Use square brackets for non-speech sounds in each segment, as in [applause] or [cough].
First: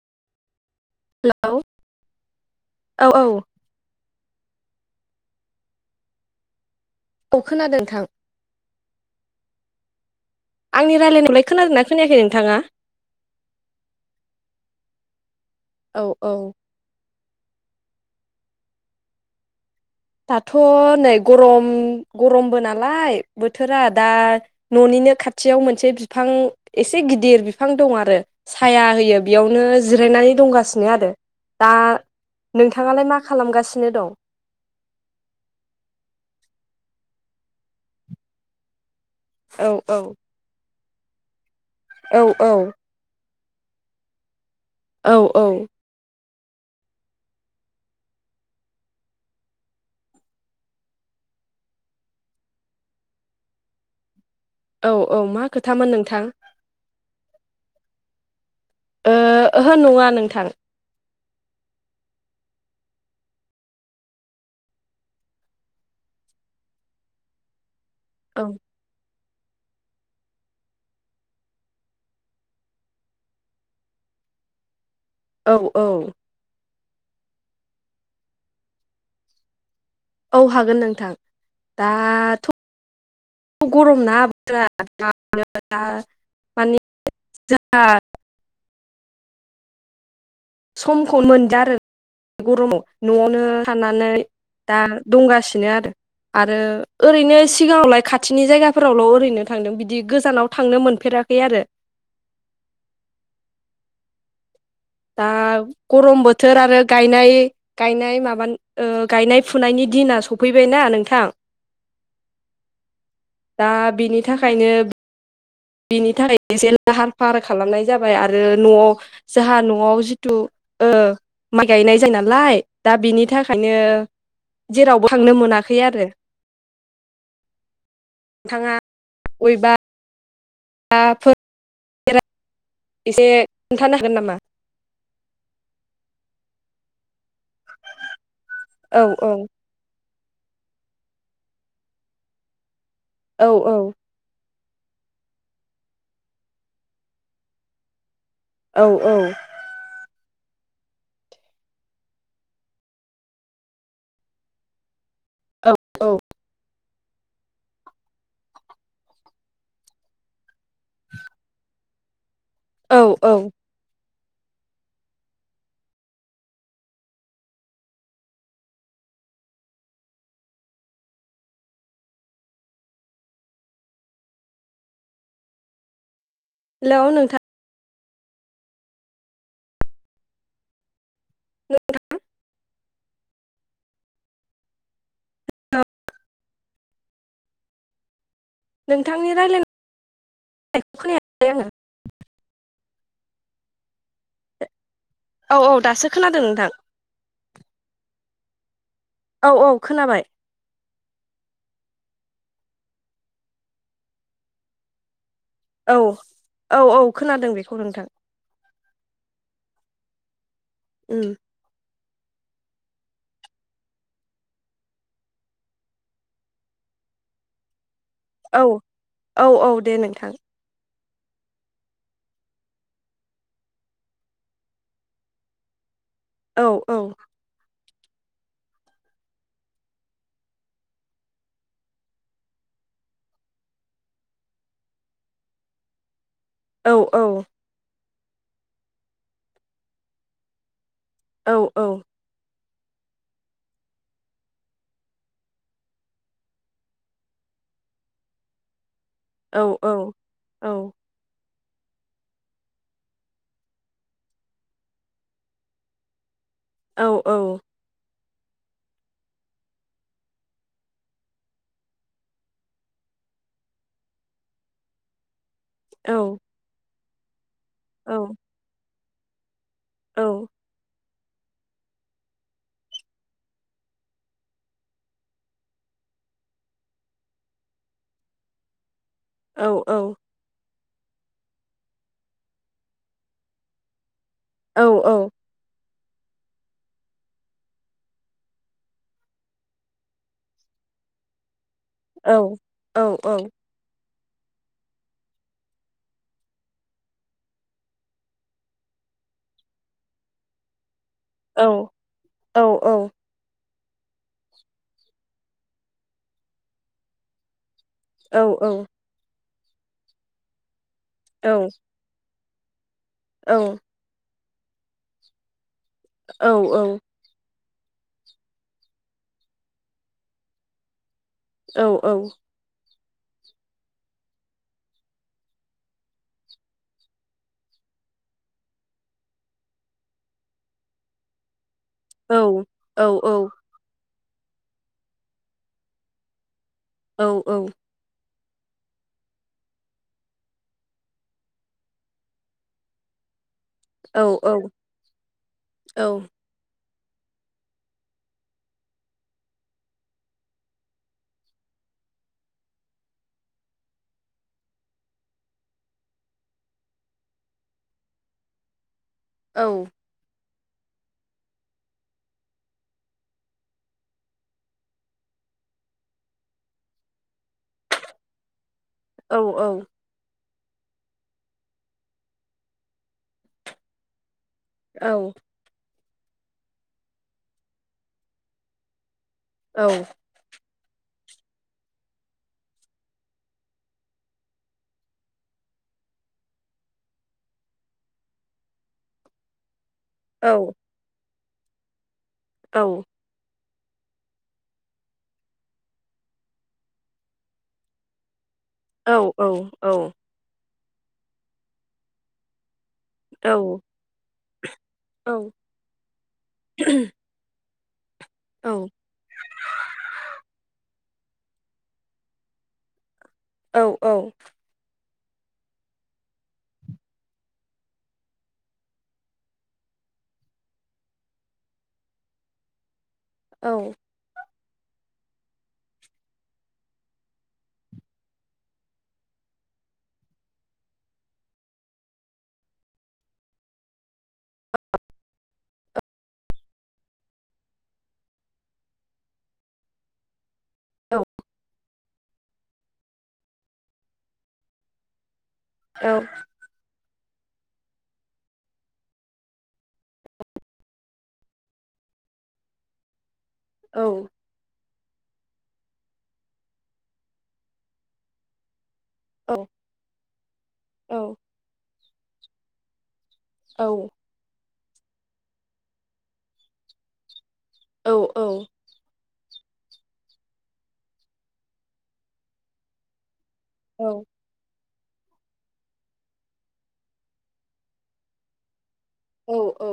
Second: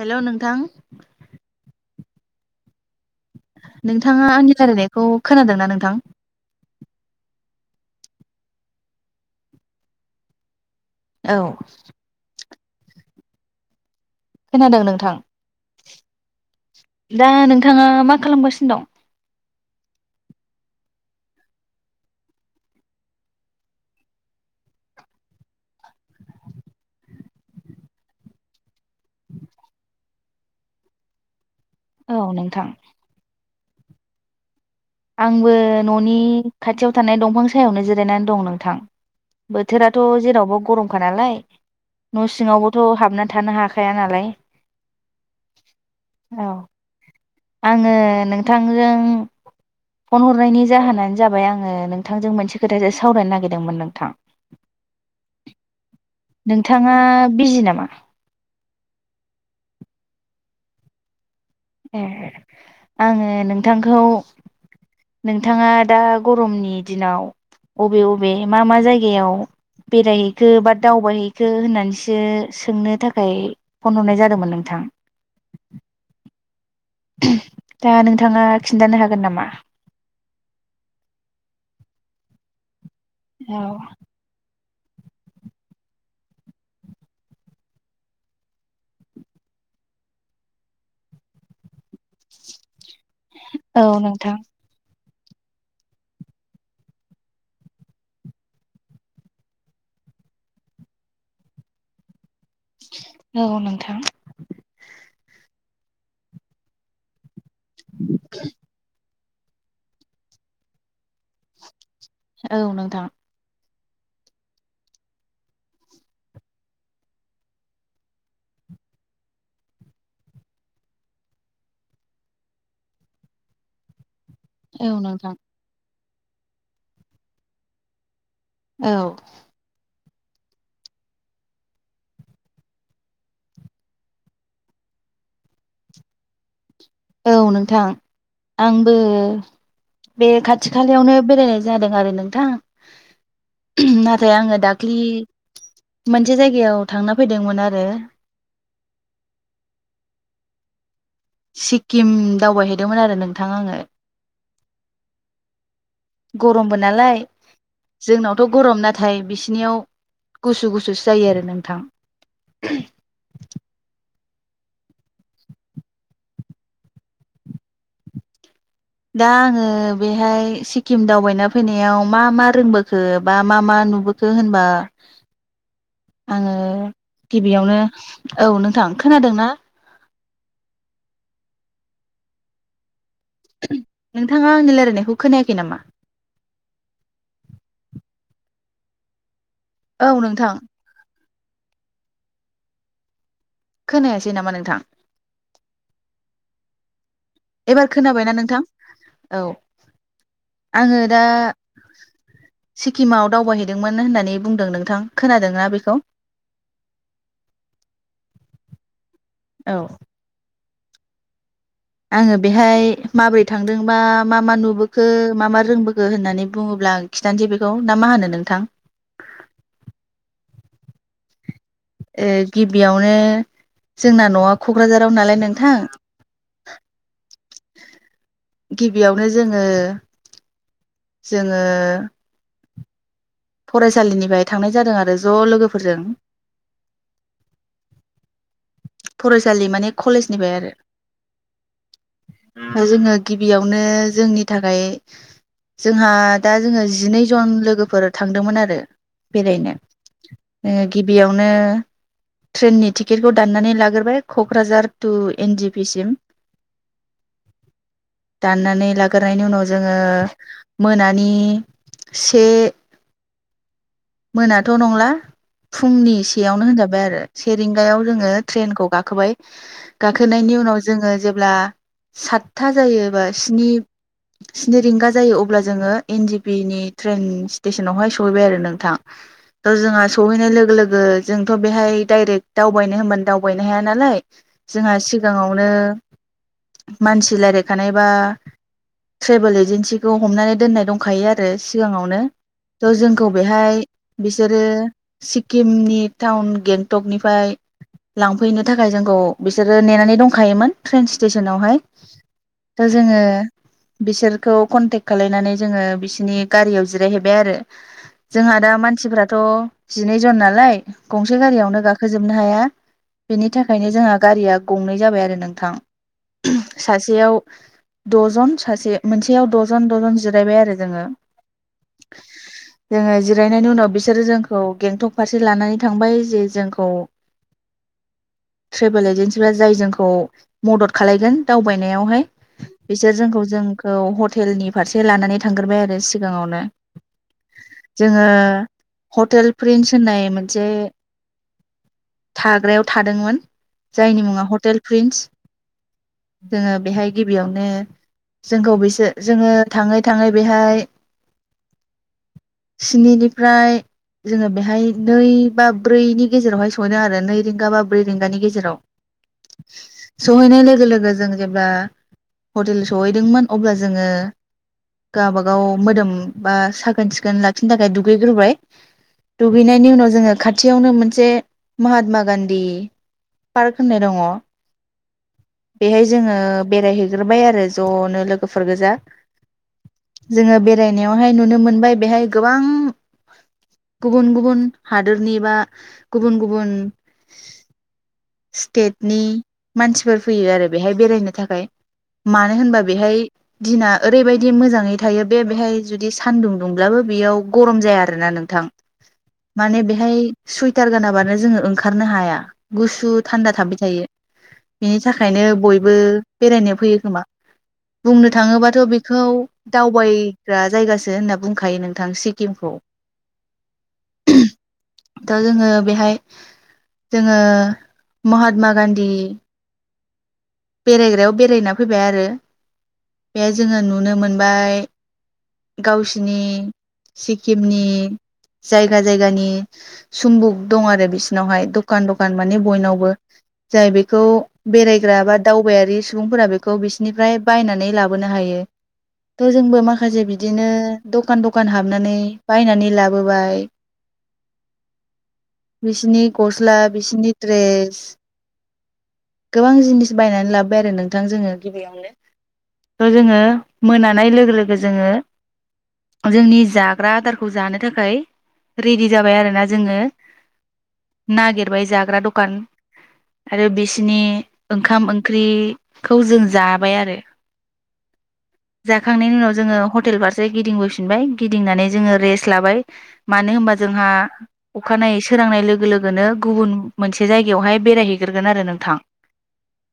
हेल' नोंथां औ औ औ। नोंथाङा आंनि रायलायनायखौ खोनादोंना नोंथां? औ खोनादों थां। आंनि औ रायलायनायखौलाय खोनादोंना खोनायाखै नोंथाङा? खोनादों नोंथां। औ औ दा नोंथाङा मा खालामगासिनो दं? दाथ' नै गरम गरमबो नालाय बोथोरा दा न'निनो खाथियाव मोनसे बिफां एसे गिदिर बिफां दं आरो साया होयो बेयावनो जिरायनानै दंगासिनो आरो। दा औ नोंथां नोंथाङालाय मा खालामगासि नो दं। आंबो न'नि खाथियाव थानाय दंफां सायावनो जिरायनानै दं नोंथां। औ औ बोथोराथ' जेरावबो गरम खा नालाय। औ न' सिङावबोथ' हाबना थानो हाखाया नालाय। औ औ। औ आङो नोंथांजों। फन हरनायनि जाहोनानो जाबाय आङो नोंथांजों मोनसे खोथाजों सावरायनो नागिरदोंमोन नोंथां। औ औ मा खोथामोन नोंथां? नोंथाङा बिजि नामा? ओ-ओहो नङा नोंथां। एह आङो नोंथांखौ। नोंथाङा दा गरमनि दिनाव। अबे अबे औ मा मा जायगायाव? बेरायहैखो बा दावबायहैखो होननानैसो सोंनो थाखाय फन हरनाय जादोंमोन नोंथां। औ औ। दा नोंथाङा खिन्थानो हागोन नामा? औ हागोन नोंथां दाथ' औ गरम ना बोथोरा। [unintelligible] मानि जोंहा समखौनो मोनदिया आरो गरमाव न'आवनो औ थानानै नोंथां दा दंगासिनो आरो आरो ओरैनो सिगांङावलाय खाथिनि जायगाफोरावल' ओरैनो थांदों बिदि गोजानाव थांनो मोनफेराखै आरो औ नोंथां। दा गरम बोथोर आरो गायनाय गायनाय माबान ओ गायनाय फुनायनि दिना सफैबायना नोंथां औ नोंथां। दा बिनि थाखायनो बिनि थाखाय एसे लाहार फाहार खालामनाय जाबाय आरो न'आव जाहा न'आव जिथु ओ माइ गायनाय जायो नालाय दा बिनि थाखायनो औ जेरावबो थांनो नोंथां मोनाखै आरो। नोंथांङा औ अवेबा [unintelligible] एसे खोन्थानो हागोन नामा? औ नोंथां आंबो औ बे खाथि खालायावनो बेरायनाय जादों आरो नोंथां औ नाथाय आंङो दा ख्लि मोनसे जायगायाव थांना फैदोंमोन आरो औ औ सिक्किम दावबायहैदोंमोन आरो नोंथां आंङो औ गरम बो नालाय जोंनावथ' गरम नाथाय बिसिनियाव गुसु गुसुसो जायो आरो नोंथां औ औ दा आंङो बेहाय सिक्किम दावबायना फैनायाव मा मा रोंबोखो बा मा मा नुबोखो होनबा आंङो हेलौ नोंथां गिबियावनो औ नोंथां खोनादों ना? [unintelligible] नोंथांङा आंनि लायरायनायखौ खोनायाखै नामा? नोंथांनि रायलायनाय औ नोंथां। खै आंङो खोनायासै नामा नोंथां? औ औ दासो खोनादों नोंथां एबार खोनाबायना नोंथां? औ आंङो दा सिक्किमाव दावबायहैदोंमोन होननानै बुंदों नोंथां। खोनादोंना बेखौ औ औ औ खोनादों बेखौ नोंथां। औ उम आङो बेहाय माबोरै थांदोंबा मा मा नुबोखो मा मा रोंबोखो होननानै बुङोब्ला आं खिसथानोसै बेखौ ना मा होनो नोंथां औ औ औ दे नोंथां ए गिबियावनो जोंना न'आ क'क्राझाराव नालाय नोंथां औ औ गिबियावनो जोङो जोङो फरायसालिनिफ्राय थांनाय जादों आरो ज' लोगोफोरजों औ औ फरायसालि माने कलेजनिफ्राय आरो औ औ जोङो गिबियावनो जोंनि थाखाय जोंहा दा जोङो जिनै जन लोगोफोर थांदोंमोन आरो बेरायनो ओ गिबियावनो ट्रेननि टिकेटखौ दनानै ला गोरबाय Kokrajhar to N G P सिम औ औ दाननानै लाग्रोनायनायनि उनाव जोङो मोनानि से मोनाथ' नंला फुंनि सेयावनो होनजाबाय आरो से रिंगायाव जोङो ट्रेनखौ गाखो खोबाय गाखोनायनि उनाव जोङो जे अब्ला सातथा जायो बा स्नि-स्नि रिंगा जायो अब्ला जोङो एन जिपि नि ट्रेन स्टेसनावहाय सहैबाय आरो नोंथां। द जोंहा सहैनाय लोगो-लो गो जोंथ' बेहाय डाइरेक्ट दावबायनो होमबानो दावबायनो हाया नालाय जोंहा सिगाङावनो मानसि लायराइ खानायबा ट्रेभेल एजेेनसिखौ हमनानै दोननाय दंखायो आरो सिगाङावनो त' जोंखौ बेहाय बिसोरो सिक्किमनि टाउन गेंटकनिफ्राय लांफैनो थाखाय जोंखौ बिसोरो नेनानै दंखायोमोन। ट्रेन स्टेसनावहाय त' जोङो बिसोरखौ कन्टेक्ट खालायनानै जोङो बिसोरनि गारियाव जिरायहैबाय आरो औ औ फोराथ' जिनै जन नालाय गंसे गारियावनो गाखोजोबनो हाया बेनि थाखायनो जोंहा गारिया गंनै जाबाय आरो नोंथां। सासेयाव द'जन सासे मोनसेयाव दजन दजन जिरायबाय आरो जोङो औ औ। जोङो जिरायनायनि उनाव बिसोरो जोंखौ गेंटक फारसे लानानै थांबाय जे जोंखौ ट्रेभेल एजेेनसिफ्रा जाय जोंखौ मदद खालायगोन दावबाय नायावहाय बिसोर जोंखौ जोंखौ हर हटेलनि फारसे लानानै थांगोरबाय आरो सिगाङावनो औ औ जोङो हटेल प्रिन्स होननाय मोनसे थाग्रायाव थादोंमोन । जायनि मुङा हटेल प्रिन्स जोङो बेहाय गिबियावनो जोंखौ बिसोर जोङो थाङै थाङै बेहाय स्निनि फ्राय जोङो बेहाय नै बा ब्रैनि गेजेरावहाय सहैदों आरो नै रिंगा बा ब्रै रिंगानि गेजेराव । सहैनायालाय लोगो लोगो जों जेब्ला हटेल सहैदोंमोन अब्ला जोङो गाबा गाव मोदोम बा साखोन सिखोन लाखिनो थाखाय दु गैग्रोबाय। दुगैनायनि उनाव जोङो खाथि थियावनो मोनसे महात्मा गान्धी पार्क होननाय दङ। औ बेहाय जोङो बेरायहैग्रोबाय आरो ज'नो लोगोफोर गोजा। जोङो बे बेरायनायावहाय नुनो मोनबाय बेहाय गोबां गुबुन गुबुन हादोरनि बा गुबुन गुबुन सि स्टेटनि मानसिफोर फैयो आरो बेहाय बेरायनो थाखाय। फाय । मानो होनबा बेहाय दिना ओरैबायदि मोजाङै थायो बे बेहाय जुदि सानदुं दुंब्लाबो बेयाव गरम जाया आरोना नोंथां। माने बेहाय सुइ टार गानाबानो जोङो ओंखारनो हाया। गुसु थान्दा थाबाय थायो। बिनि थाखायनो बयबो बेरायनो फैयो खोमा । बुंनो थाङोबाथ' बेखौ दावबायग्रा जायगासि होनना बुंखायो नोंथां सिक्किमखौ दा जोङो बेहाय जोङो महात्मा गान्धी बेरायग्रायाव बेरायना फैबाय आरो बे जोङो नुनो मोनबाय गावसिनि सिक्किमनि जायगा जायगानि सुम्बुक दं आरो बिसिनावहाय दखान दखान माने बयनावबो जाय बेखौ बेरायग्रा बा दावबायारि सुबुंफोरा बेखौ बिसोरनिफ्राय बायनानै लाबोनो हायो थ' जोंबो माखासे बि दिनो दखान दखान हाबनानै बायनानै लाब बोबाइ बिसिनि गस्ला बिसनि द्रेस गोबां जिनिस बायनानै लाबोबाय आरो नोंथां जोङो गिबियावनो थ' जोङो मोनानाय लोगो लोगो जोङो जोंनि जाग्रा आदारखौ जानो थाखाय रेडि जाबाय आरो ना जोङो नागिरबाय जाग्रा दख कान आरो बिस नि ओंखाम ओंख्रिखौ जों जाबाय आरो औ औ जाखांनायनि उनाव जोङो हटेल फारसे गिदिंबोफिनबाय गिदिंनानै जोङो रेस्ट लाबाय। मानो होनबा जोंहा अखानायै सोरांनाय लोगो लोगोनो गुबुन मोनसे जायगायावहाय बेरायहैग्रोगोन आरो नों थां। औ औ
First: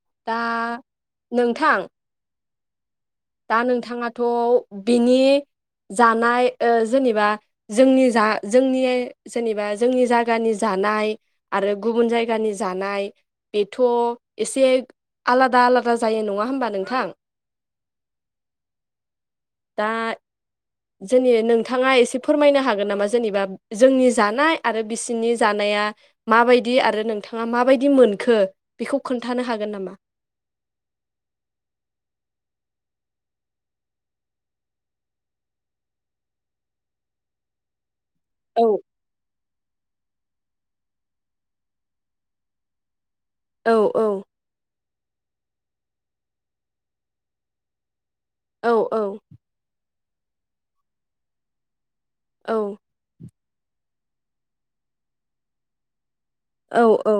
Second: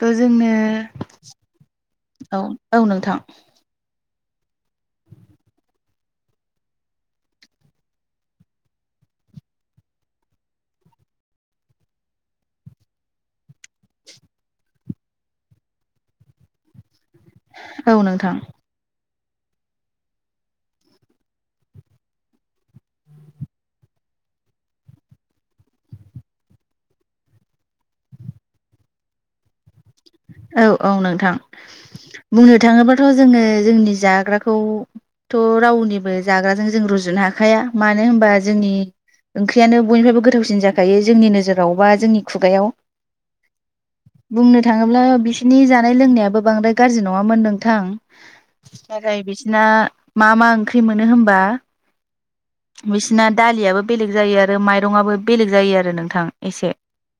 थ' दा जोंनो नोंथां औ औ नोंथां दा नोंथाङा थ' बिनि जानाय ओ जेनेबा जोंनि जा जोंनि जेनेबा जोंनि जागानि जानाय आरो गुबुन जायगानि जानाय बेथ' एसे आलादा आलादा जायो नङा होमबा नोंथां? औ नोंथां दा जेने नोंथाङा एसे फोरमायनो हागोन नामा जेनेबा जोंनि जानाय आरो बिसिनि जानाया माबायदि आरो नोंथाङा माबायदि मोनखो बेखौ खोन्थानो हागोन नामा? औ औ नोंथां बुंनो थाङोबाथ' जोङो जोंनि जाग्राखौथ' रावनिबो जाग्राजों जों रुजुनो हाखाया मा नो होनबा औ जोंनि ओंख्रियानो बयनिफ्रायबो गोथावसिन जाखायो जोंनि नोजोराव बा जोंनि खुगायाव औ औ बुंनो थाङोब्ला बिसोरनि जानाय लोंनायाबो बांद्राय गाज्रि नङामोन नोंथां। औ नाथाय औ बिसना मा मा ओंख्रि मोनो होनबा औ बिसना दालियाबो बेलेग जायो आरो माइरंआबो बेलेग जायो आरो नोंथां एसे औ औ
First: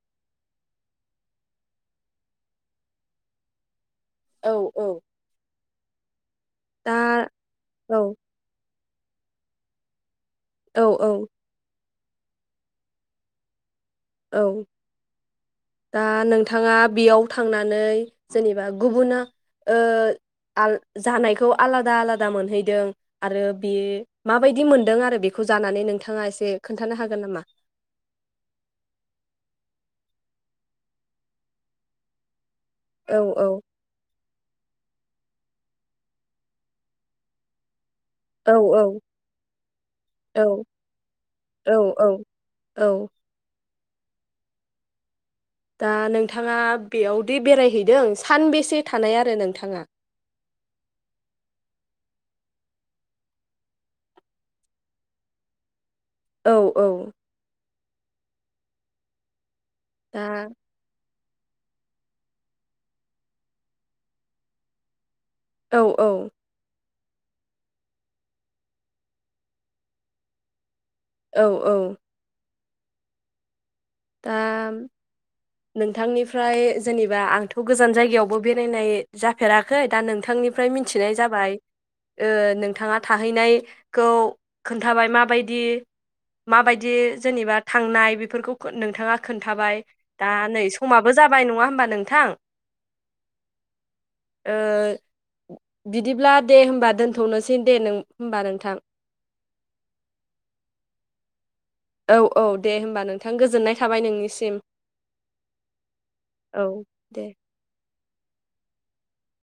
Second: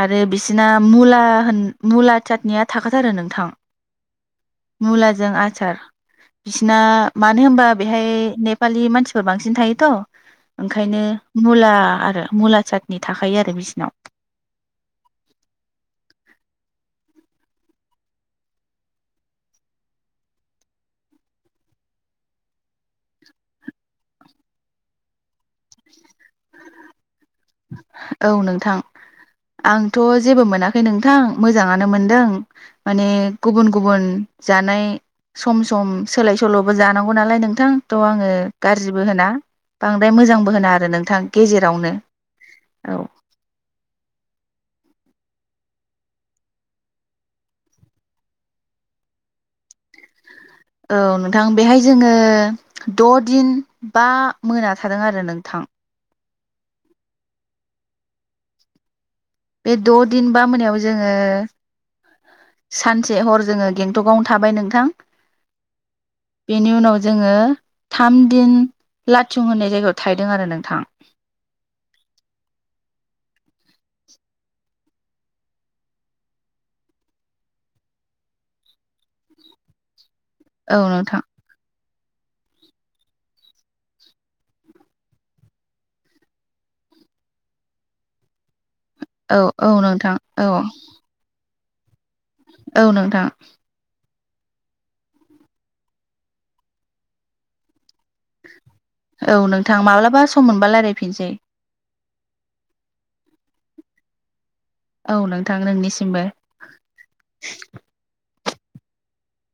आरो बिसिना मुला होन मुला थातनिया थाखाथारो नोंथां औ औ मुलाजों आसार बिसिना दा मानो होनबा औ बेहाय नेपालि मान सिफोर बांसिन थायोथ' औ ओंखायनो औ मुला आर आरो मुला सादनि थाखायो आरो बिसिनाव औ दा नोंथाङा बेयाव थांनानै जेनेबा गुबुुन आ जानायखौ आलादा आलादा मोनहैदों आरो बे माबायदि मोनदों आरो बेखौ जानानै नोंथाङा एसे खोन्थानो हागोन नामा। औ नोंथां आंथ' जेबो मोनाखै नोंथां मोजाङानो मोनदों। माने औ औ गुबुन गुबुन जानाय सम सम सोलाय सोल'बो जानांगौ नालाय नोंथां थ' आङो औ गाज्रिबो होना बांद्राय मोजांबो औ होना आरो नोंथां औ गेजेरावनो। औ औ दा नोंथाङा बेयावदि बेरायहैदों सानबेसे थानाय आरो नोंथाङा। औ नोंथां बेहाय जोङो द'दिन बा मोना थादों आरो नोंथां औ औ बे दा द'दिन बा मोनायाव जोङो सानसे हर जोङो गेंटकआवनों थाबाय नोंथां औ औ बेनि उनाव जोङो थाम दिन लाथिं होननाय जायगायाव थाहैदों आरो नोंथां। औ औ ओ नोंथांनिफ्राय जेनेबा आंथ' गोजान जायगायावबो बेरायनाय जाफेराखै दा नों नोंथांनिफ्राय औ मिथिनाय नोंथां जाबाय। ओ नोंथाङा थाहैनायखौ खोन्थाबाय माबायदि माबायदि जेनेबा थांनाय बेफोरखौ नोंथाङा औ औ खोन्थाबाय नोंथां दा औ नै समाबो जाबाय नङाहोम होमबा नोंथां औ नोंथां ओ बिदिब्ला दे होनबा दोनथ'नोसै दे होमबा नोंथां औ नोंथां माब्लाबा सम मोनबा रायलायफिनसै। औ औ दे होमबा नोंथां गोजोननाय थाबाय नोंनिसिम औ नोंथां नोंनिसिमबो औ दे